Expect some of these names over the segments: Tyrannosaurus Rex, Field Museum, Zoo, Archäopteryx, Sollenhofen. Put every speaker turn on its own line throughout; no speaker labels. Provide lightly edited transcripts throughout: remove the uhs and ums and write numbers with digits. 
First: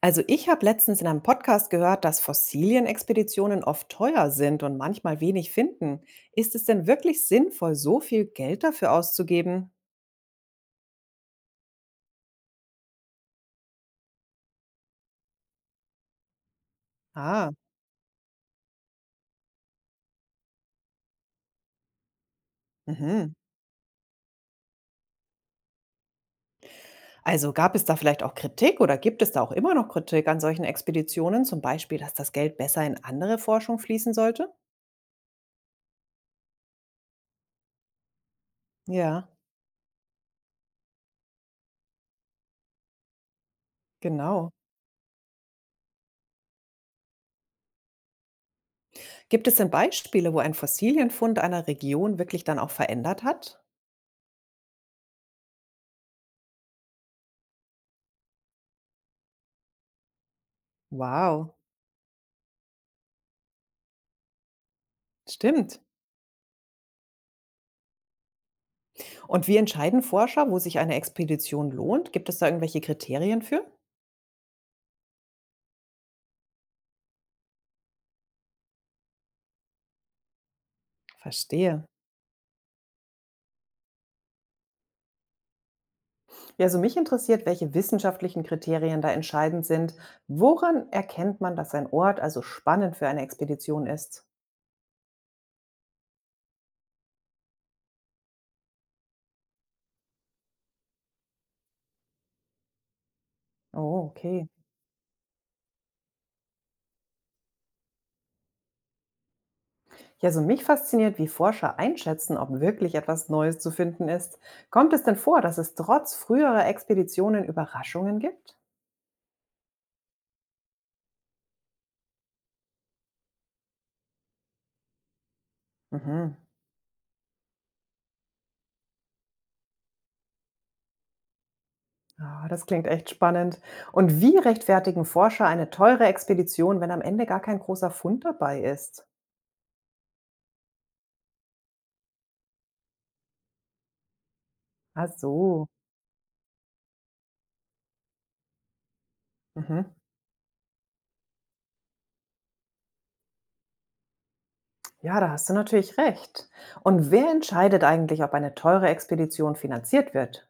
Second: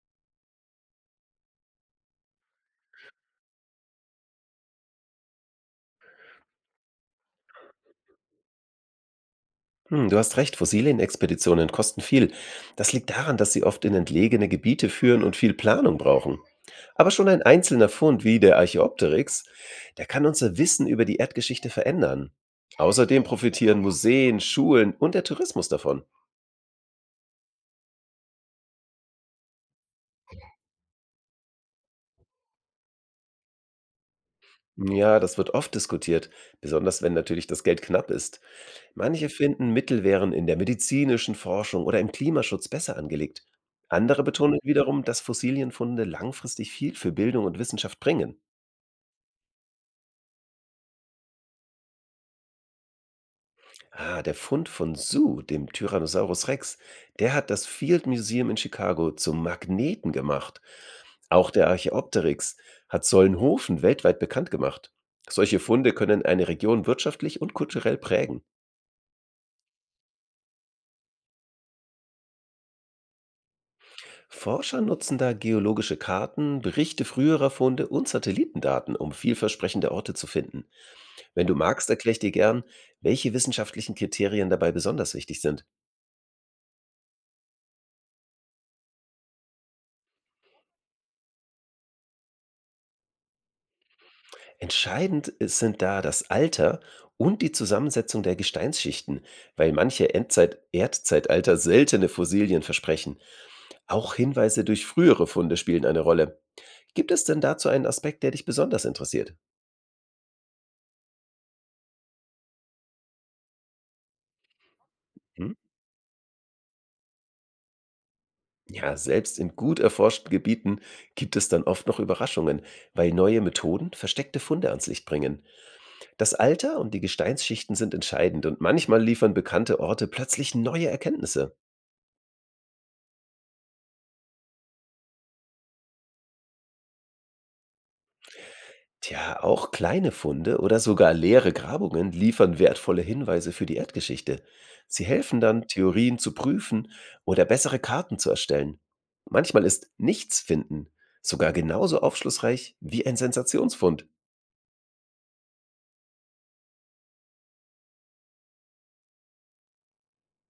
Also ich habe letztens in einem Podcast gehört, dass Fossilienexpeditionen oft teuer sind und manchmal wenig finden. Ist es denn wirklich sinnvoll, so viel Geld dafür auszugeben?
Hm, du hast recht, Fossilienexpeditionen kosten viel. Das liegt daran, dass sie oft in entlegene Gebiete führen und viel Planung brauchen. Aber schon ein
Ah,
einzelner Fund wie der Archäopteryx, der kann unser Wissen über die Erdgeschichte verändern. Außerdem
mhm.
profitieren Museen, Schulen und der Tourismus davon.
Also gab es da vielleicht auch Kritik oder gibt es da auch immer noch Kritik an solchen Expeditionen, zum Beispiel, dass das Geld besser in andere Forschung fließen sollte?
Ja, das wird oft diskutiert, besonders wenn natürlich das Geld knapp ist.
Ja,
Manche finden, Mittel wären in der medizinischen Forschung oder im Klimaschutz besser angelegt. Andere
genau.
betonen wiederum, dass Fossilienfunde langfristig viel für Bildung und Wissenschaft bringen.
Gibt es denn Beispiele, wo ein Fossilienfund einer Region wirklich dann auch verändert hat?
Ah, der Fund von Zoo, dem Tyrannosaurus Rex, der hat das Field Museum in Chicago zum Magneten gemacht. Auch
Wow,
der Archäopteryx hat Sollenhofen weltweit bekannt gemacht. Solche
stimmt.
Funde können eine Region wirtschaftlich und kulturell prägen.
Und wie entscheiden Forscher, wo sich eine Expedition lohnt? Gibt es da irgendwelche Kriterien für?
Forscher nutzen da geologische Karten, Berichte früherer Funde und Satellitendaten, um vielversprechende Orte zu finden. Wenn du
Verstehe.
magst, erkläre ich dir gern, welche wissenschaftlichen Kriterien dabei besonders wichtig sind.
Ja, also mich interessiert, welche wissenschaftlichen Kriterien da entscheidend sind. Woran erkennt man, dass ein Ort also spannend für eine Expedition ist?
Sind da das Alter und die Zusammensetzung der Gesteinsschichten, weil manche Endzeit Erdzeitalter seltene Fossilien versprechen.
Oh,
Auch
okay.
Hinweise durch frühere Funde spielen eine Rolle. Gibt es denn dazu einen Aspekt, der dich besonders interessiert?
Ja, also mich fasziniert, wie Forscher einschätzen, ob wirklich etwas Neues zu finden ist. Kommt es denn vor,
Hm?
dass es trotz früherer Expeditionen Überraschungen gibt?
Ja, selbst in gut erforschten Gebieten gibt es dann oft noch Überraschungen, weil neue Methoden versteckte Funde ans Licht bringen. Das
Mhm.
Alter und die Gesteinsschichten sind entscheidend und manchmal liefern bekannte Orte plötzlich neue Erkenntnisse.
Ah, das klingt echt spannend. Und wie rechtfertigen Forscher eine teure Expedition, wenn am Ende gar kein großer Fund dabei ist?
Tja, auch kleine Funde oder sogar leere Grabungen liefern wertvolle Hinweise für die Erdgeschichte. Sie
Ach
helfen
so.
dann, Theorien zu prüfen oder bessere Karten zu erstellen. Manchmal ist
Mhm.
nichts finden sogar genauso aufschlussreich wie ein Sensationsfund.
Ja, da hast du natürlich recht. Und wer entscheidet eigentlich, ob eine teure Expedition finanziert wird?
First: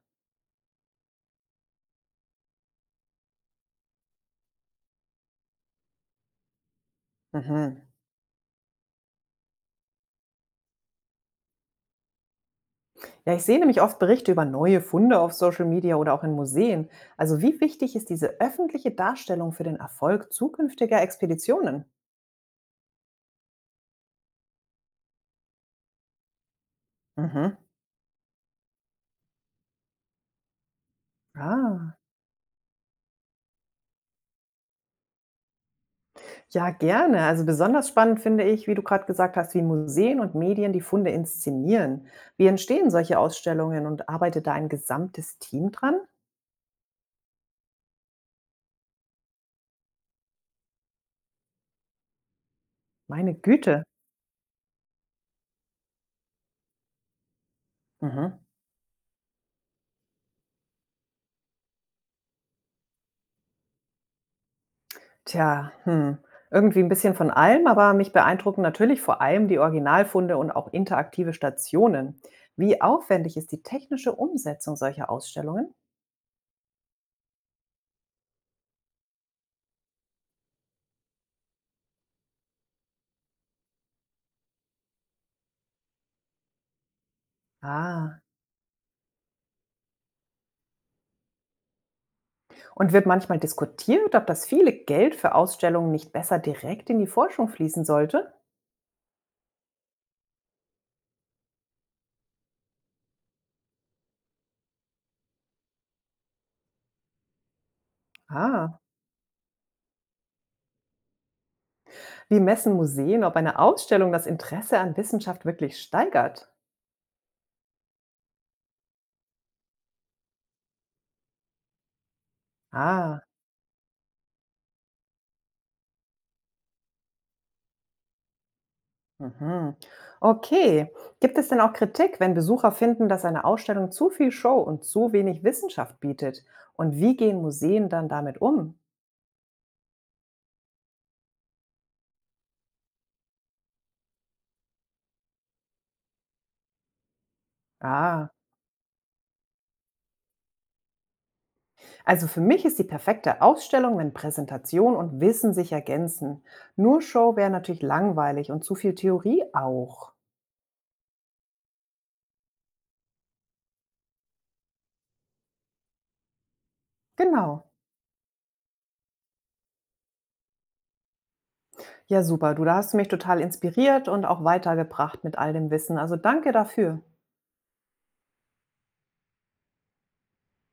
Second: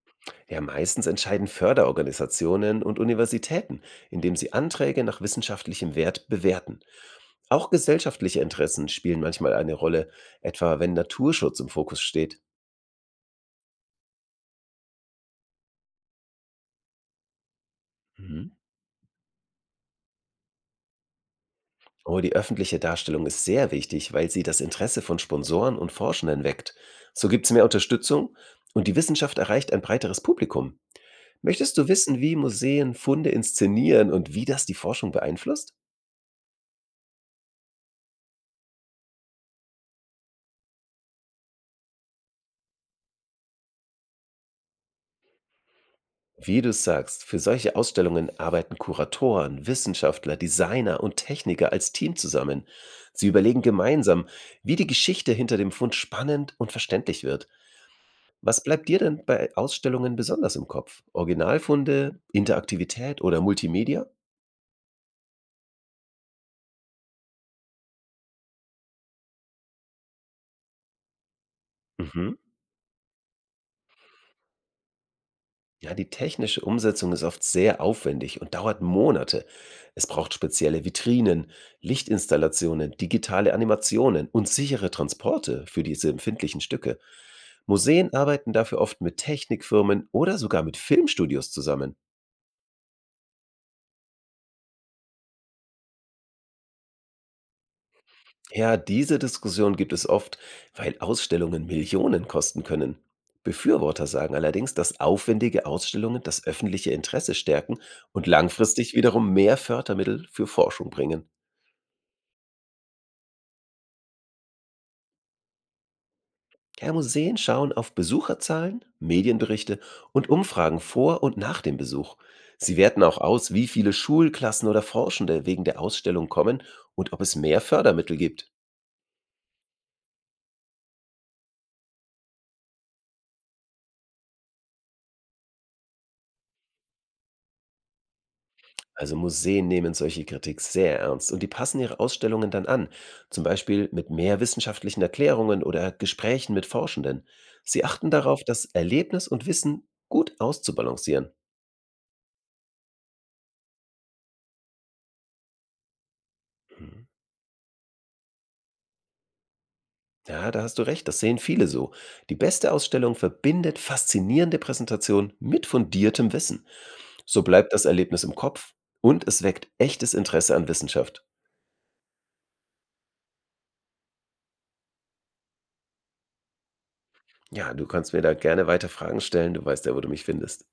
Ja, meistens entscheiden Förderorganisationen und Universitäten, indem sie Anträge nach wissenschaftlichem Wert bewerten. Auch
Mhm.
gesellschaftliche Interessen spielen manchmal eine Rolle, etwa wenn Naturschutz im Fokus steht.
Ja, ich sehe nämlich oft Berichte über neue Funde auf Social Media oder auch in Museen. Also wie wichtig ist diese
Mhm.
öffentliche Darstellung für den Erfolg zukünftiger Expeditionen?
Oh, die öffentliche Darstellung ist sehr wichtig, weil sie das Interesse von Sponsoren und Forschenden weckt. So gibt es
Mhm.
mehr Unterstützung und die Wissenschaft erreicht ein breiteres Publikum. Möchtest du
Ah.
wissen, wie Museen Funde inszenieren und wie das die Forschung beeinflusst?
Ja, gerne. Also besonders spannend finde ich, wie du gerade gesagt hast, wie Museen und Medien die Funde inszenieren. Wie entstehen solche Ausstellungen und arbeitet da ein gesamtes Team dran?
Wie du sagst, für solche Ausstellungen arbeiten Kuratoren, Wissenschaftler, Designer und Techniker als Team zusammen. Sie
Meine
überlegen
Güte.
gemeinsam, wie die Geschichte hinter dem Fund spannend und verständlich wird.
Mhm.
Was bleibt dir denn bei Ausstellungen besonders im Kopf? Originalfunde, Interaktivität oder Multimedia?
Tja, hm. Irgendwie ein bisschen von allem, aber mich beeindrucken natürlich vor allem die Originalfunde und auch interaktive Stationen.
Mhm.
Wie aufwendig ist die technische Umsetzung solcher Ausstellungen?
Ja, die technische Umsetzung ist oft sehr aufwendig und dauert Monate. Es braucht spezielle Vitrinen, Lichtinstallationen, digitale Animationen und sichere Transporte für diese empfindlichen Stücke. Museen
Ah,
arbeiten dafür oft mit Technikfirmen oder sogar mit Filmstudios zusammen.
und wird manchmal diskutiert, ob das viele Geld für Ausstellungen nicht besser direkt in die Forschung fließen sollte?
Ja, diese Diskussion gibt es oft, weil Ausstellungen Millionen kosten können. Befürworter sagen allerdings, dass aufwendige Ausstellungen das öffentliche Interesse stärken und
Ah.
langfristig wiederum mehr Fördermittel für Forschung bringen.
Wie messen Museen, ob eine Ausstellung das Interesse an Wissenschaft wirklich steigert?
Ja, Museen schauen auf Besucherzahlen, Medienberichte und Umfragen vor und nach dem Besuch. Sie werten auch
Ah,
aus, wie viele Schulklassen oder Forschende wegen der Ausstellung kommen und ob es mehr Fördermittel gibt.
mhm, okay. Gibt es denn auch Kritik, wenn Besucher finden, dass eine Ausstellung zu viel Show und zu wenig Wissenschaft bietet? Und wie gehen Museen dann damit um?
Also Museen nehmen solche Kritik sehr ernst und die passen ihre Ausstellungen dann an, zum Beispiel mit mehr wissenschaftlichen Erklärungen oder Gesprächen mit Forschenden. Sie achten
Ah,
darauf, das Erlebnis und Wissen gut auszubalancieren.
also für mich ist die perfekte Ausstellung, wenn Präsentation und Wissen sich ergänzen. Nur
Mhm.
Show wäre natürlich langweilig und zu viel Theorie auch.
Ja, da hast du recht, das sehen viele so. Die beste Ausstellung verbindet faszinierende Präsentation mit fundiertem Wissen. So
Genau.
bleibt das Erlebnis im Kopf und es weckt echtes Interesse an Wissenschaft.
Ja, super. Du, da hast du mich total inspiriert und auch weitergebracht mit all dem Wissen. Also danke dafür.
Ja, du kannst mir da gerne weiter Fragen stellen, du weißt ja, wo du mich findest.